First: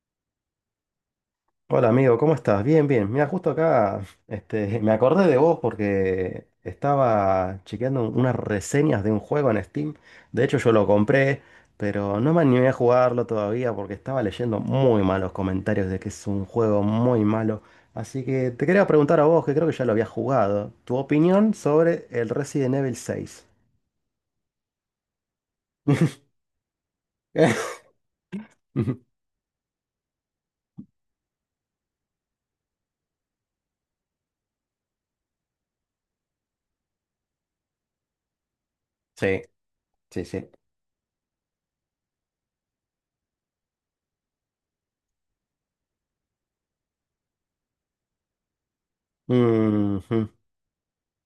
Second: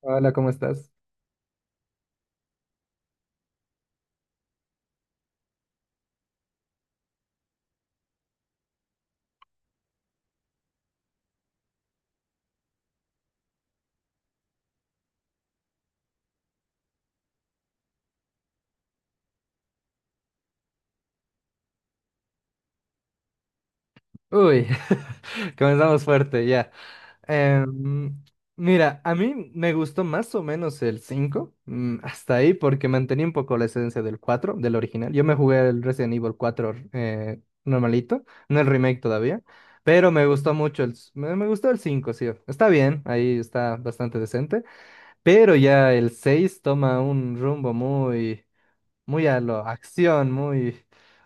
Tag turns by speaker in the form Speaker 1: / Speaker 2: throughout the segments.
Speaker 1: Hola, ¿cómo estás?
Speaker 2: Hola amigo, ¿cómo estás? Bien, bien. Mira, justo acá, me acordé de vos porque estaba chequeando unas reseñas de un juego en Steam. De hecho, yo lo compré, pero no me animé a jugarlo todavía porque estaba leyendo muy malos comentarios de que es un juego muy malo. Así que te quería preguntar a vos, que creo que ya lo habías jugado, tu opinión sobre el Resident Evil 6.
Speaker 1: Uy, comenzamos fuerte ya. Em, mira, a mí me gustó más o menos el 5, hasta ahí, porque mantenía un poco la esencia del 4, del original. Yo me jugué el Resident Evil 4 normalito, no el remake
Speaker 2: Sí,
Speaker 1: todavía, pero
Speaker 2: sí,
Speaker 1: me
Speaker 2: sí.
Speaker 1: gustó mucho me gustó el 5, sí. Está bien, ahí está bastante decente, pero ya el 6 toma un rumbo muy... muy a lo
Speaker 2: Mhm.
Speaker 1: acción, muy...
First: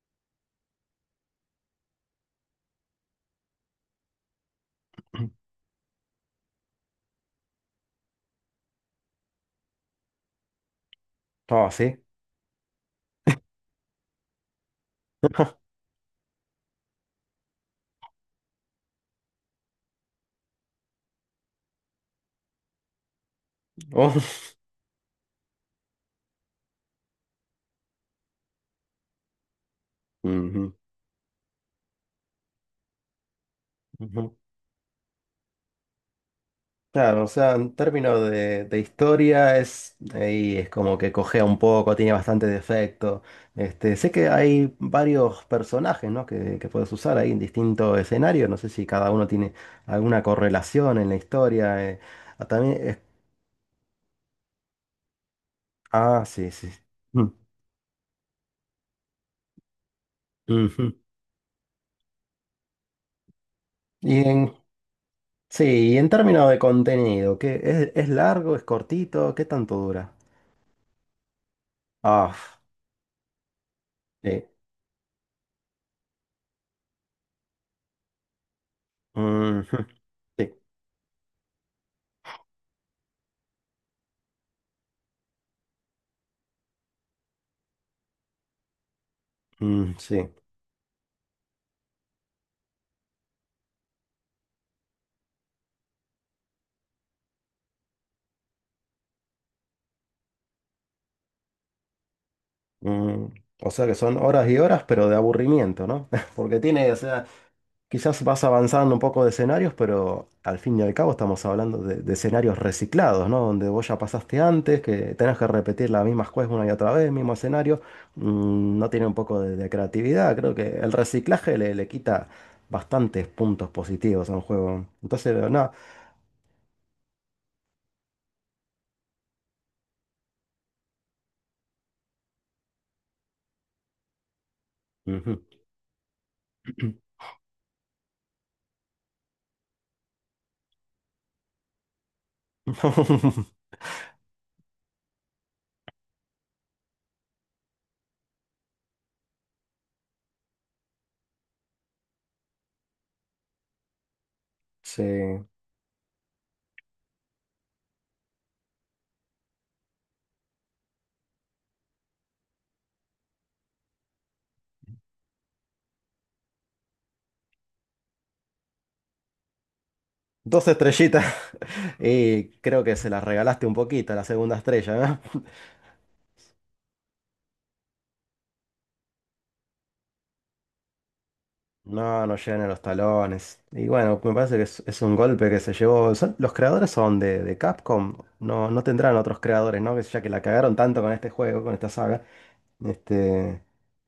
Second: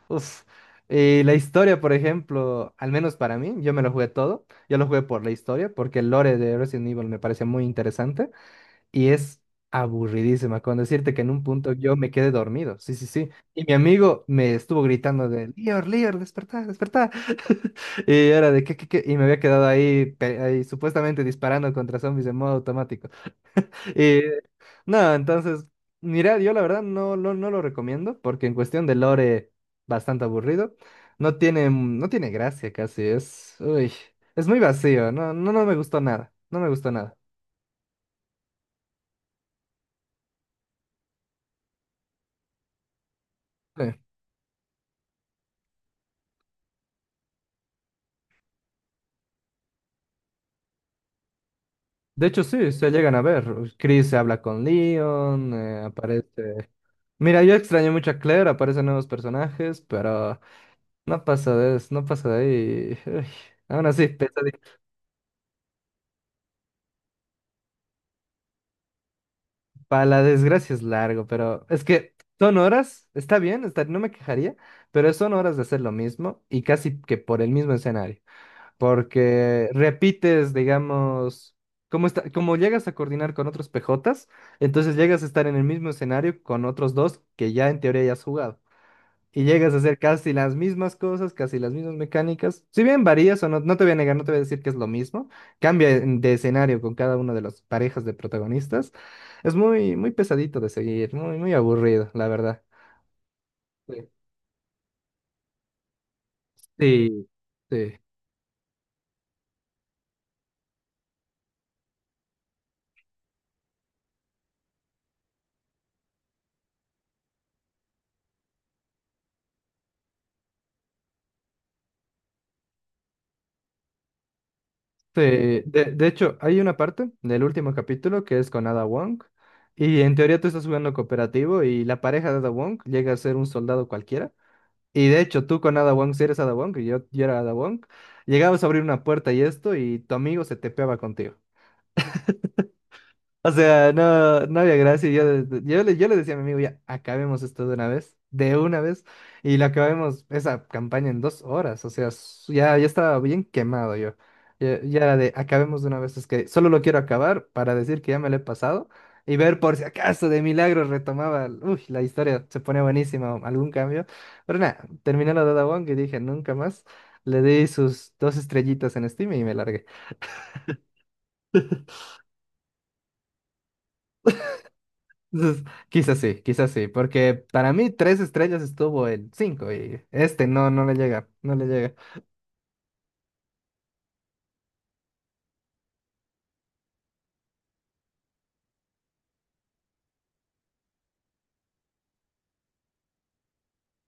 Speaker 1: Uf. Y la historia, por ejemplo, al menos para mí, yo me lo jugué todo. Yo lo jugué por la historia, porque el lore de Resident Evil me parece muy interesante y es aburridísima. Con decirte que en un
Speaker 2: Oh,
Speaker 1: punto yo
Speaker 2: sí.
Speaker 1: me quedé dormido. Sí, sí, sí. Y mi amigo me estuvo gritando de, Lior, Lior, despertá, despertá. Y era de, ¿qué, qué, qué? Y me había quedado ahí, ahí supuestamente disparando contra zombies en modo automático. Eh,
Speaker 2: Oh.
Speaker 1: no, entonces, mira, yo la verdad no, no, no lo recomiendo porque en cuestión de lore, bastante
Speaker 2: Ujú.
Speaker 1: aburrido. No tiene, no tiene gracia casi, es, uy,
Speaker 2: Ujú.
Speaker 1: es muy vacío, no, no, no me gustó nada, no me gustó nada.
Speaker 2: Claro, o sea, en términos de historia es ahí es como que cojea un poco, tiene bastante defecto.
Speaker 1: Sí.
Speaker 2: Sé que hay varios personajes, ¿no? que puedes usar ahí en distintos escenarios. No sé si cada uno tiene alguna correlación en la historia.
Speaker 1: de hecho,
Speaker 2: Ah,
Speaker 1: sí,
Speaker 2: También
Speaker 1: se
Speaker 2: es-
Speaker 1: llegan a ver. Chris se habla con Leon,
Speaker 2: Ah, sí,
Speaker 1: aparece...
Speaker 2: sí. Sí. Mm,
Speaker 1: Mira, yo extrañé mucho a Claire, aparecen nuevos personajes, pero
Speaker 2: ujú.
Speaker 1: no pasa de, eso, no pasa de ahí. Uy, aún así,
Speaker 2: Y en, sí, y en términos de contenido, ¿qué es largo, es cortito? ¿Qué tanto
Speaker 1: para
Speaker 2: dura?
Speaker 1: la desgracia es largo, pero es que
Speaker 2: Ah,
Speaker 1: son horas, está bien, está- no me
Speaker 2: sí.
Speaker 1: quejaría, pero son horas de hacer lo mismo y casi que por el mismo escenario, porque
Speaker 2: Ujú. Sí.
Speaker 1: repites, digamos, como está, como llegas a coordinar con otros PJs, entonces llegas a estar en el mismo escenario con otros dos que ya en teoría ya has jugado y llegas a
Speaker 2: Mm,
Speaker 1: hacer
Speaker 2: sí.
Speaker 1: casi las mismas cosas, casi las mismas mecánicas. Si bien varías o no, no te voy a negar, no te voy a decir que es lo mismo. Cambia de escenario con cada una de las parejas de protagonistas. Es muy, muy pesadito de seguir, muy, muy aburrido, la verdad.
Speaker 2: Mm, o sea que
Speaker 1: Sí,
Speaker 2: son horas y horas, pero de aburrimiento, ¿no? Porque tiene, o sea,
Speaker 1: sí, sí.
Speaker 2: quizás vas avanzando un poco de escenarios, pero al fin y al cabo estamos hablando de escenarios reciclados, ¿no? Donde vos ya pasaste antes, que tenés que repetir las mismas cosas una y otra vez, mismo escenario. No tiene un poco de creatividad. Creo que el reciclaje le quita bastantes puntos positivos a un juego.
Speaker 1: Sí.
Speaker 2: Entonces, nada.
Speaker 1: De hecho, hay una parte del último capítulo que es con Ada Wong. Y en teoría tú estás jugando cooperativo y la pareja de Ada Wong llega a ser un soldado cualquiera. Y de
Speaker 2: Ujú.
Speaker 1: hecho, tú con Ada Wong, si eres Ada Wong, y yo era Ada Wong, llegabas a abrir una puerta y esto, y tu amigo se tepeaba contigo. O sea, no, no había gracia. Y yo le decía a mi amigo, ya, acabemos esto de una vez, de una vez. Y la acabemos esa campaña en 2 horas. O sea, ya, ya estaba bien quemado yo. Ya, ya
Speaker 2: Sí.
Speaker 1: era de, acabemos de una vez. Es que solo lo quiero acabar para decir que ya me lo he pasado y ver por si acaso de milagro retomaba. Uy, la historia se pone buenísima, o algún cambio. Pero nada, terminé la Dada Wong y dije, nunca más. Le di sus dos estrellitas en Steam y me largué.
Speaker 2: Dos estrellitas y creo que se las regalaste un poquito a la segunda estrella, ¿no?
Speaker 1: Entonces, quizás sí, quizás sí, porque para mí tres estrellas estuvo en cinco y este no, no le llega, no le llega.
Speaker 2: No, no llegan a los talones. Y bueno, me parece que es un golpe que se llevó. Los creadores son de Capcom, no tendrán otros creadores, ¿no? Que ya que la cagaron tanto con este juego, con esta saga. Este,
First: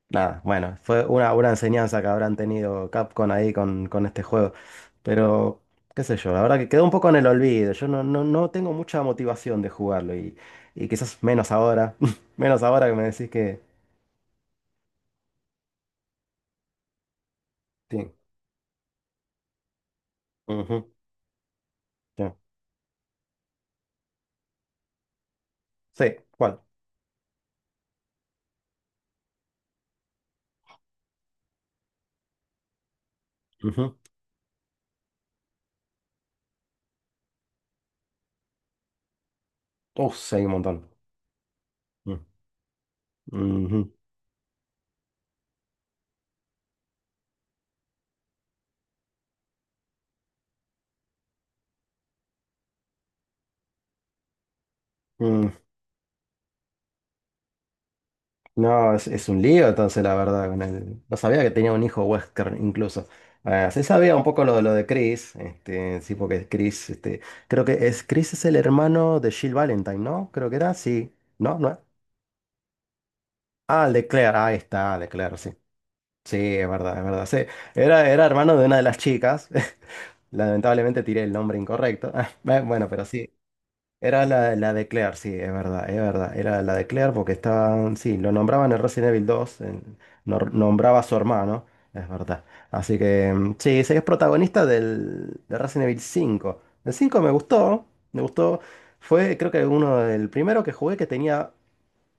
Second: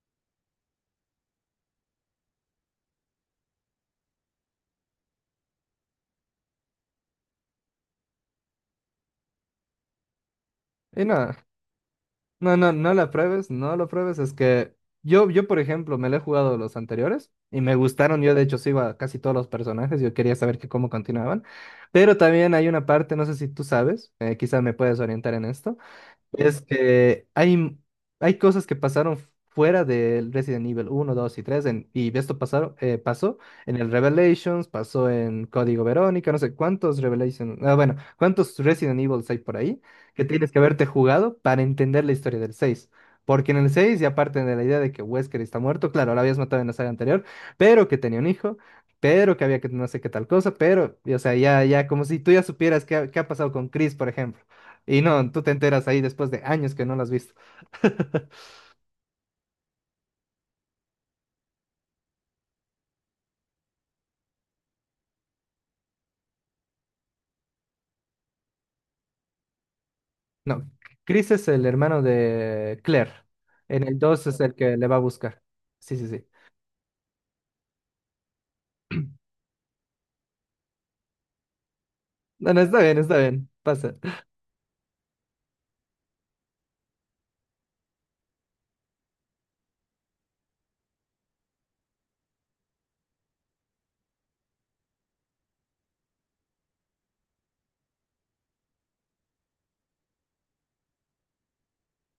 Speaker 2: Nada, bueno, fue una enseñanza que habrán tenido Capcom ahí con este juego. Pero, qué sé yo, la verdad que quedó un poco en el olvido. Yo no tengo mucha motivación de jugarlo y
Speaker 1: Y
Speaker 2: quizás
Speaker 1: no,
Speaker 2: menos ahora.
Speaker 1: no,
Speaker 2: Menos
Speaker 1: no,
Speaker 2: ahora
Speaker 1: no
Speaker 2: que me
Speaker 1: la
Speaker 2: decís
Speaker 1: pruebes,
Speaker 2: que...
Speaker 1: no lo pruebes, es que yo por ejemplo, me lo he jugado los anteriores y me
Speaker 2: Sí.
Speaker 1: gustaron, yo de hecho sigo a casi todos los personajes, yo quería saber que cómo
Speaker 2: Ujú,
Speaker 1: continuaban, pero
Speaker 2: sí.
Speaker 1: también hay una parte, no sé si tú sabes, quizás me puedes orientar en esto.
Speaker 2: Sí,
Speaker 1: Es
Speaker 2: ¿cuál?
Speaker 1: que hay cosas que pasaron fuera del Resident Evil 1, 2 y 3, y esto pasaron, pasó en el
Speaker 2: Ujú.
Speaker 1: Revelations, pasó en Código Verónica, no sé cuántos Revelations, ah, bueno, cuántos Resident Evils hay por ahí que
Speaker 2: Sí, hay
Speaker 1: tienes
Speaker 2: un
Speaker 1: que haberte
Speaker 2: montón.
Speaker 1: jugado para entender la historia del 6, porque en el
Speaker 2: Mm,
Speaker 1: 6 ya aparte de la idea de que Wesker está muerto, claro, lo habías matado en la saga anterior, pero que tenía un hijo, pero que había que no sé qué tal cosa, pero, y, o sea, ya, como si tú ya supieras qué ha pasado con Chris, por ejemplo. Y no, tú te
Speaker 2: ujú.
Speaker 1: enteras ahí después de años que no lo has visto.
Speaker 2: No, es un lío entonces, la verdad, con él. No sabía que tenía un hijo Wesker incluso. Ah, sí sabía un poco lo, de Chris, sí, porque Chris, creo que Chris es el hermano de Jill Valentine, ¿no? Creo que
Speaker 1: No,
Speaker 2: era, sí.
Speaker 1: Chris es
Speaker 2: ¿No?
Speaker 1: el
Speaker 2: ¿No?
Speaker 1: hermano de Claire. En
Speaker 2: Ah, el
Speaker 1: el
Speaker 2: de
Speaker 1: 2
Speaker 2: Claire,
Speaker 1: es el
Speaker 2: ahí
Speaker 1: que le va
Speaker 2: está,
Speaker 1: a
Speaker 2: el de Claire,
Speaker 1: buscar.
Speaker 2: sí.
Speaker 1: Sí, sí, sí.
Speaker 2: Sí, es verdad, sí. Era hermano de una de las chicas. Lamentablemente tiré el nombre incorrecto.
Speaker 1: No, no, está
Speaker 2: Bueno,
Speaker 1: bien,
Speaker 2: pero
Speaker 1: está
Speaker 2: sí.
Speaker 1: bien. Pasa.
Speaker 2: Era la de Claire, sí, es verdad, es verdad. Era la de Claire porque estaban, sí, lo nombraban en Resident Evil 2 nombraba a su hermano, es verdad. Así que, mm, sí, sí, es protagonista de Resident Evil 5. El 5 me gustó, me gustó. Fue, creo que uno del primero que jugué que tenía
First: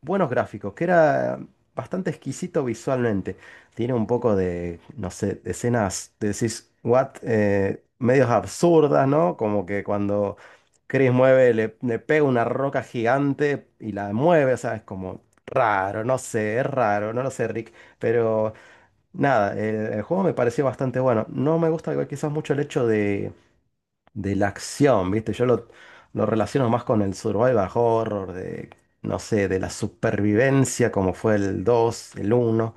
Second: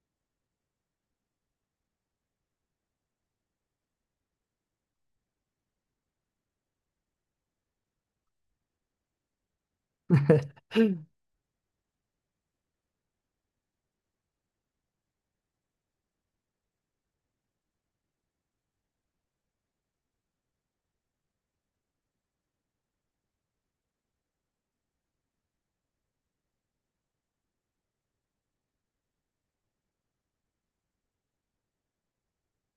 Speaker 2: buenos gráficos, que era bastante exquisito visualmente. Tiene un poco de, no sé, de escenas, de decís, what, medios absurdas, ¿no? Como que cuando Chris mueve, le pega una roca gigante y la mueve, o sea, es como raro, no sé, es raro, no lo sé, Rick, pero nada, el juego me pareció bastante bueno. No me gusta igual quizás mucho el hecho de la acción, ¿viste? Yo lo relaciono más con el survival horror, de, no sé, de la supervivencia, como fue el dos, el uno.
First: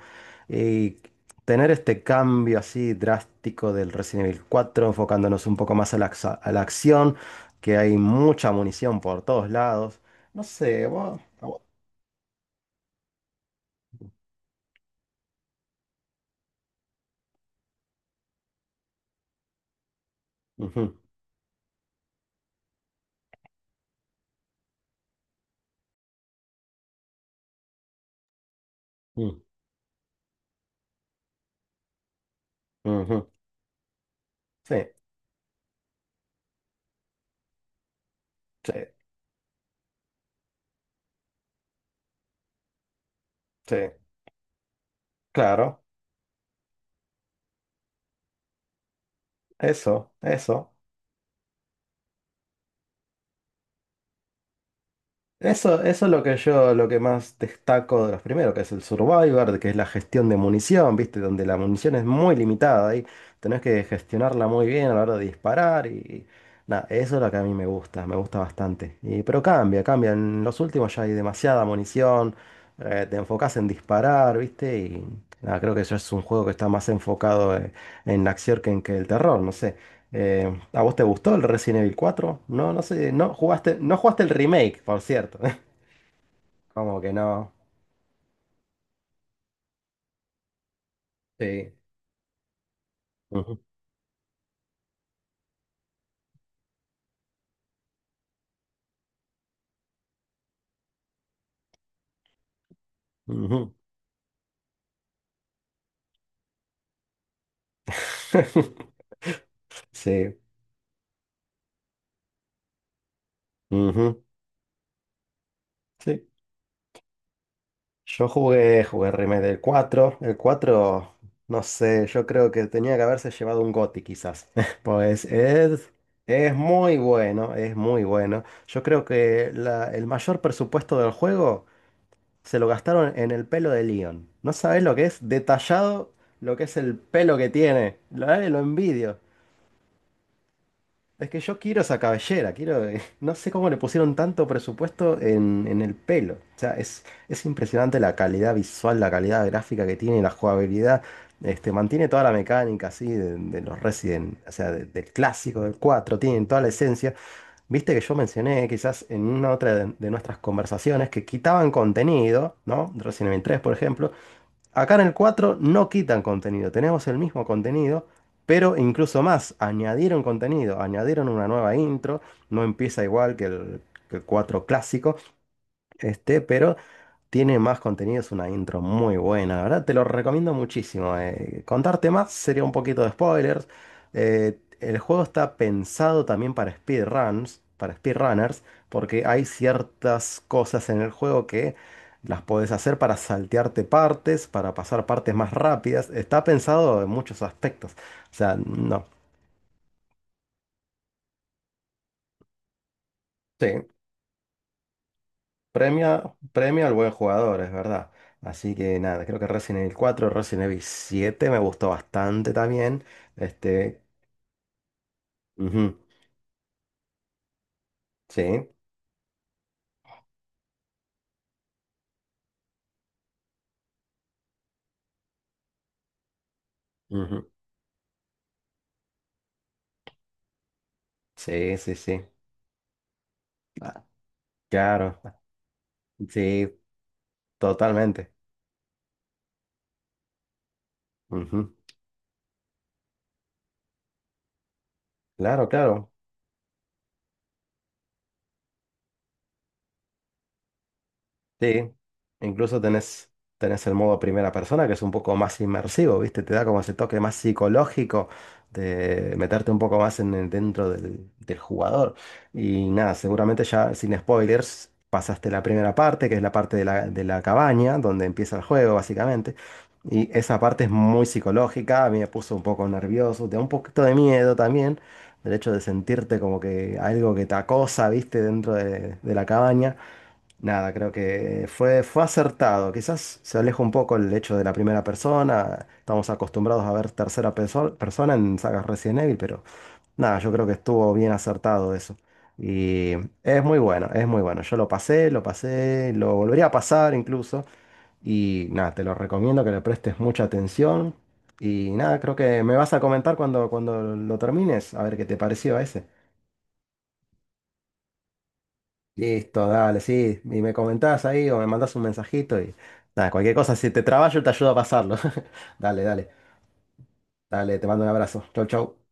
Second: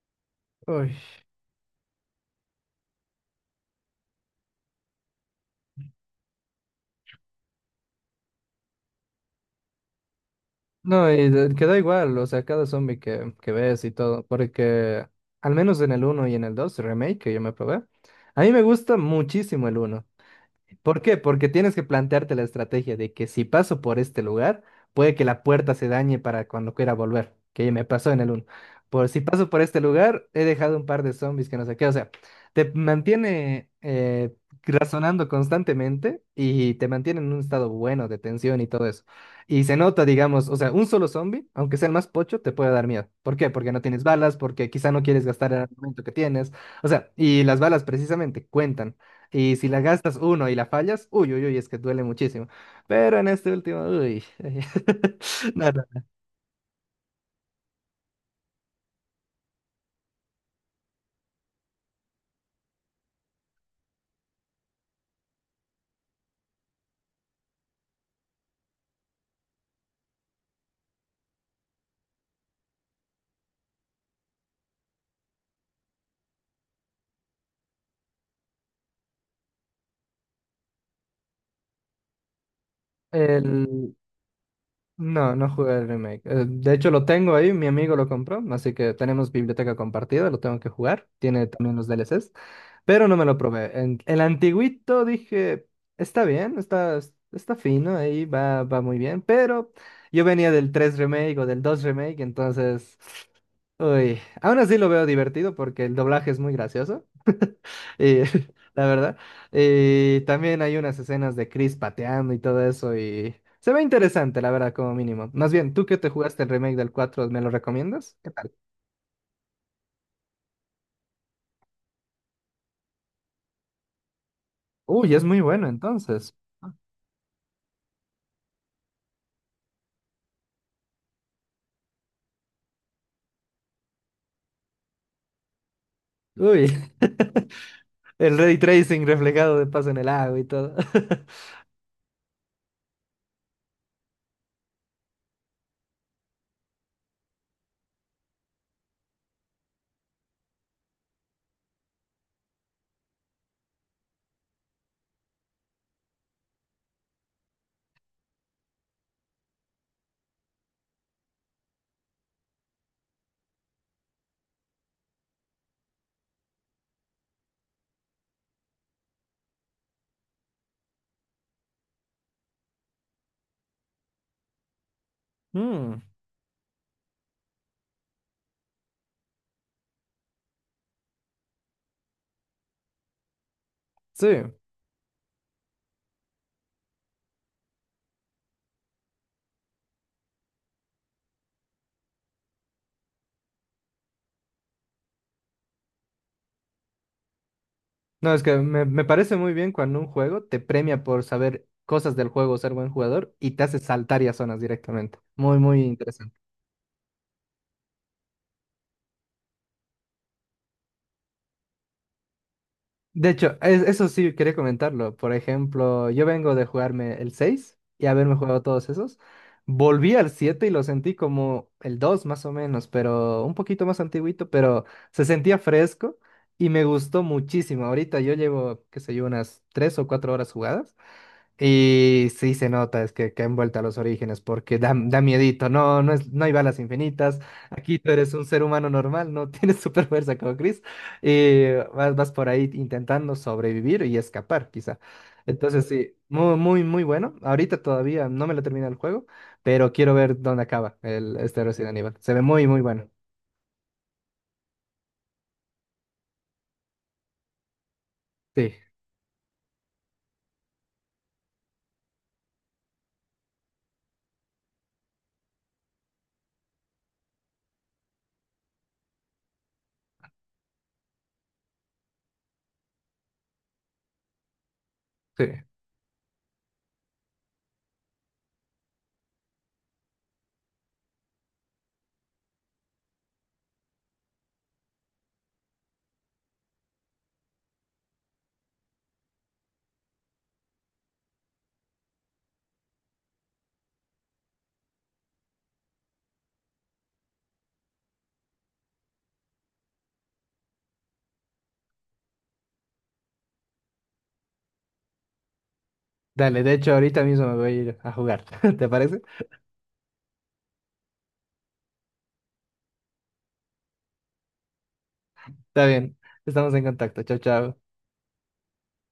Speaker 1: Uy.
Speaker 2: Y tener este cambio así drástico del Resident Evil 4 enfocándonos un poco más a la acción, que hay mucha munición por todos lados. No sé,
Speaker 1: No,
Speaker 2: vos...
Speaker 1: y
Speaker 2: a vos-
Speaker 1: queda igual, o sea, cada zombie que ves y todo, porque al menos en el uno y en el 2 remake que yo me, probé, a mí me gusta muchísimo el uno.
Speaker 2: Ujú,
Speaker 1: ¿Por qué? Porque tienes que plantearte la estrategia de que si paso por este lugar, puede que la puerta se dañe para cuando quiera volver, que me pasó en el uno. Por si
Speaker 2: ujú,
Speaker 1: paso por este lugar, he dejado un par de zombies que no sé qué. O sea, te
Speaker 2: ujú.
Speaker 1: mantiene
Speaker 2: Sí,
Speaker 1: razonando constantemente y te mantiene en un estado bueno de tensión y
Speaker 2: sí,
Speaker 1: todo eso. Y se nota, digamos, o sea, un solo zombie, aunque sea el más pocho, te puede dar miedo. ¿Por qué? Porque
Speaker 2: sí,
Speaker 1: no tienes balas, porque quizá no quieres gastar el
Speaker 2: claro,
Speaker 1: armamento que tienes. O sea, y las balas precisamente cuentan. Y si la
Speaker 2: eso,
Speaker 1: gastas uno y la
Speaker 2: eso.
Speaker 1: fallas, uy, uy, uy, es que duele muchísimo. Pero en este último, uy. No,
Speaker 2: Eso,
Speaker 1: no.
Speaker 2: eso es lo que más destaco de los primeros, que es el Survivor, de que es la gestión de munición, ¿viste? Donde la munición es muy limitada y tenés que gestionarla muy bien a la hora de disparar y nada, eso es lo que a mí me gusta bastante. Pero cambia, cambia. En los últimos ya hay demasiada munición, te enfocás en disparar, ¿viste? Y nada, creo que eso es un juego que está más enfocado en la acción que en que el terror, no sé. ¿A vos te gustó el Resident Evil 4? No, no sé, no jugaste,
Speaker 1: El...
Speaker 2: no jugaste el remake, por
Speaker 1: No,
Speaker 2: cierto.
Speaker 1: no jugué el remake. De hecho,
Speaker 2: Como
Speaker 1: lo
Speaker 2: que
Speaker 1: tengo
Speaker 2: no.
Speaker 1: ahí, mi amigo lo compró, así que tenemos biblioteca compartida, lo tengo que jugar. Tiene también
Speaker 2: Sí.
Speaker 1: los DLCs, pero no me lo
Speaker 2: Ujú,
Speaker 1: probé. El antiguito dije, está bien, está, está fino, ahí va, va muy bien, pero yo venía del 3 remake o del 2 remake, entonces...
Speaker 2: ujú.
Speaker 1: Uy, aún así lo veo divertido porque el doblaje es muy gracioso, eh, la verdad.
Speaker 2: Sí.
Speaker 1: También hay unas escenas de Chris pateando y todo eso y se ve
Speaker 2: Ujú.
Speaker 1: interesante, la verdad, como mínimo. Más bien, tú que te
Speaker 2: Sí.
Speaker 1: jugaste el remake del cuatro, ¿me lo recomiendas?
Speaker 2: Yo
Speaker 1: ¿Qué tal?
Speaker 2: jugué el remake del 4. El 4, no sé, yo creo que tenía que haberse llevado un GOTY quizás.
Speaker 1: Uy, es
Speaker 2: Pues
Speaker 1: muy bueno
Speaker 2: es,
Speaker 1: entonces.
Speaker 2: es muy bueno, es muy bueno. Yo creo que el mayor presupuesto del juego se lo gastaron en el pelo de Leon. No sabés lo que es detallado, lo que
Speaker 1: Uy,
Speaker 2: es el pelo que tiene. Lo,
Speaker 1: el
Speaker 2: eh,
Speaker 1: ray
Speaker 2: lo
Speaker 1: tracing
Speaker 2: envidio.
Speaker 1: reflejado de paso en el agua y todo.
Speaker 2: Es que yo quiero esa cabellera, quiero. No sé cómo le pusieron tanto presupuesto en el pelo. O sea, es impresionante la calidad visual, la calidad gráfica que tiene, la jugabilidad. Mantiene toda la mecánica así de los Resident, o sea, del clásico, del 4 tienen toda la esencia. Viste que yo mencioné quizás en una otra de nuestras conversaciones que quitaban contenido, ¿no? Resident Evil 3, por ejemplo. Acá en el 4 no quitan contenido, tenemos el mismo contenido, pero incluso más, añadieron contenido, añadieron una nueva intro, no empieza igual que que el 4 clásico,
Speaker 1: Mm,
Speaker 2: pero tiene más contenido, es una intro muy buena, la verdad, te lo recomiendo muchísimo. Contarte más sería un poquito de spoilers.
Speaker 1: sí.
Speaker 2: El juego está pensado también para speedruns, para speedrunners, porque hay ciertas cosas en el juego que las podés hacer para saltearte partes, para pasar partes más rápidas. Está pensado en muchos aspectos.
Speaker 1: No,
Speaker 2: O
Speaker 1: es que
Speaker 2: sea,
Speaker 1: me
Speaker 2: no.
Speaker 1: parece muy bien cuando un juego te premia por saber cosas del juego, ser buen jugador y te
Speaker 2: Sí.
Speaker 1: hace saltar y a zonas directamente. Muy, muy interesante.
Speaker 2: Premia, premia al buen jugador, es verdad. Así que nada, creo que Resident Evil 4, Resident Evil 7 me gustó bastante también.
Speaker 1: De hecho,
Speaker 2: Este,
Speaker 1: eso sí quería comentarlo. Por
Speaker 2: ujú,
Speaker 1: ejemplo, yo vengo de jugarme el 6 y haberme jugado
Speaker 2: sí,
Speaker 1: todos esos. Volví al 7 y lo sentí como el 2 más o menos, pero un poquito más antiguito, pero se sentía fresco y me gustó
Speaker 2: ujú,
Speaker 1: muchísimo. Ahorita yo llevo, qué sé yo, unas 3 o 4 horas jugadas
Speaker 2: sí, sí, sí.
Speaker 1: y sí se nota, es que han vuelto a los
Speaker 2: Ah,
Speaker 1: orígenes, porque da
Speaker 2: claro, ah,
Speaker 1: miedito, no hay
Speaker 2: sí,
Speaker 1: balas infinitas, aquí tú
Speaker 2: totalmente.
Speaker 1: eres un ser humano normal, no tienes super fuerza como Chris, y
Speaker 2: Ujú.
Speaker 1: vas por ahí intentando sobrevivir y escapar, quizá.
Speaker 2: Claro,
Speaker 1: Entonces
Speaker 2: claro.
Speaker 1: sí, muy, muy, muy bueno. Ahorita todavía no me lo termina el juego, pero quiero ver dónde acaba el, este
Speaker 2: Sí,
Speaker 1: Resident Evil. Se ve muy, muy
Speaker 2: incluso
Speaker 1: bueno.
Speaker 2: tenés, tenés el modo primera persona, que es un poco más inmersivo, ¿viste? Te da como ese toque más psicológico
Speaker 1: Sí,
Speaker 2: de meterte un poco más dentro del jugador. Y nada, seguramente ya sin spoilers pasaste la primera parte, que es la parte de la cabaña, donde empieza el juego, básicamente. Y esa parte es muy psicológica, a mí me puso un poco nervioso, te da un poquito de miedo también, del
Speaker 1: sí.
Speaker 2: hecho de sentirte como que algo que te acosa, ¿viste? Dentro de la cabaña. Nada, creo que fue acertado. Quizás se aleja un poco el hecho de la primera persona. Estamos acostumbrados a ver tercera persona en sagas Resident Evil, pero nada, yo creo que estuvo bien acertado eso. Y es muy bueno, es muy bueno. Yo lo pasé, lo pasé, lo volvería a pasar incluso. Y nada, te lo recomiendo que le prestes mucha atención. Y nada, creo que me vas a comentar cuando lo termines, a ver qué te pareció a ese.
Speaker 1: Dale, de hecho ahorita mismo me voy a ir a jugar, ¿te parece?
Speaker 2: Listo, dale, sí. Y me comentás ahí o me mandás un mensajito y nada, cualquier cosa, si te trabajo te ayudo a pasarlo.
Speaker 1: Está
Speaker 2: Dale,
Speaker 1: bien,
Speaker 2: dale,
Speaker 1: estamos en contacto, chao,
Speaker 2: dale,
Speaker 1: chao.
Speaker 2: te mando un abrazo. Chau, chau.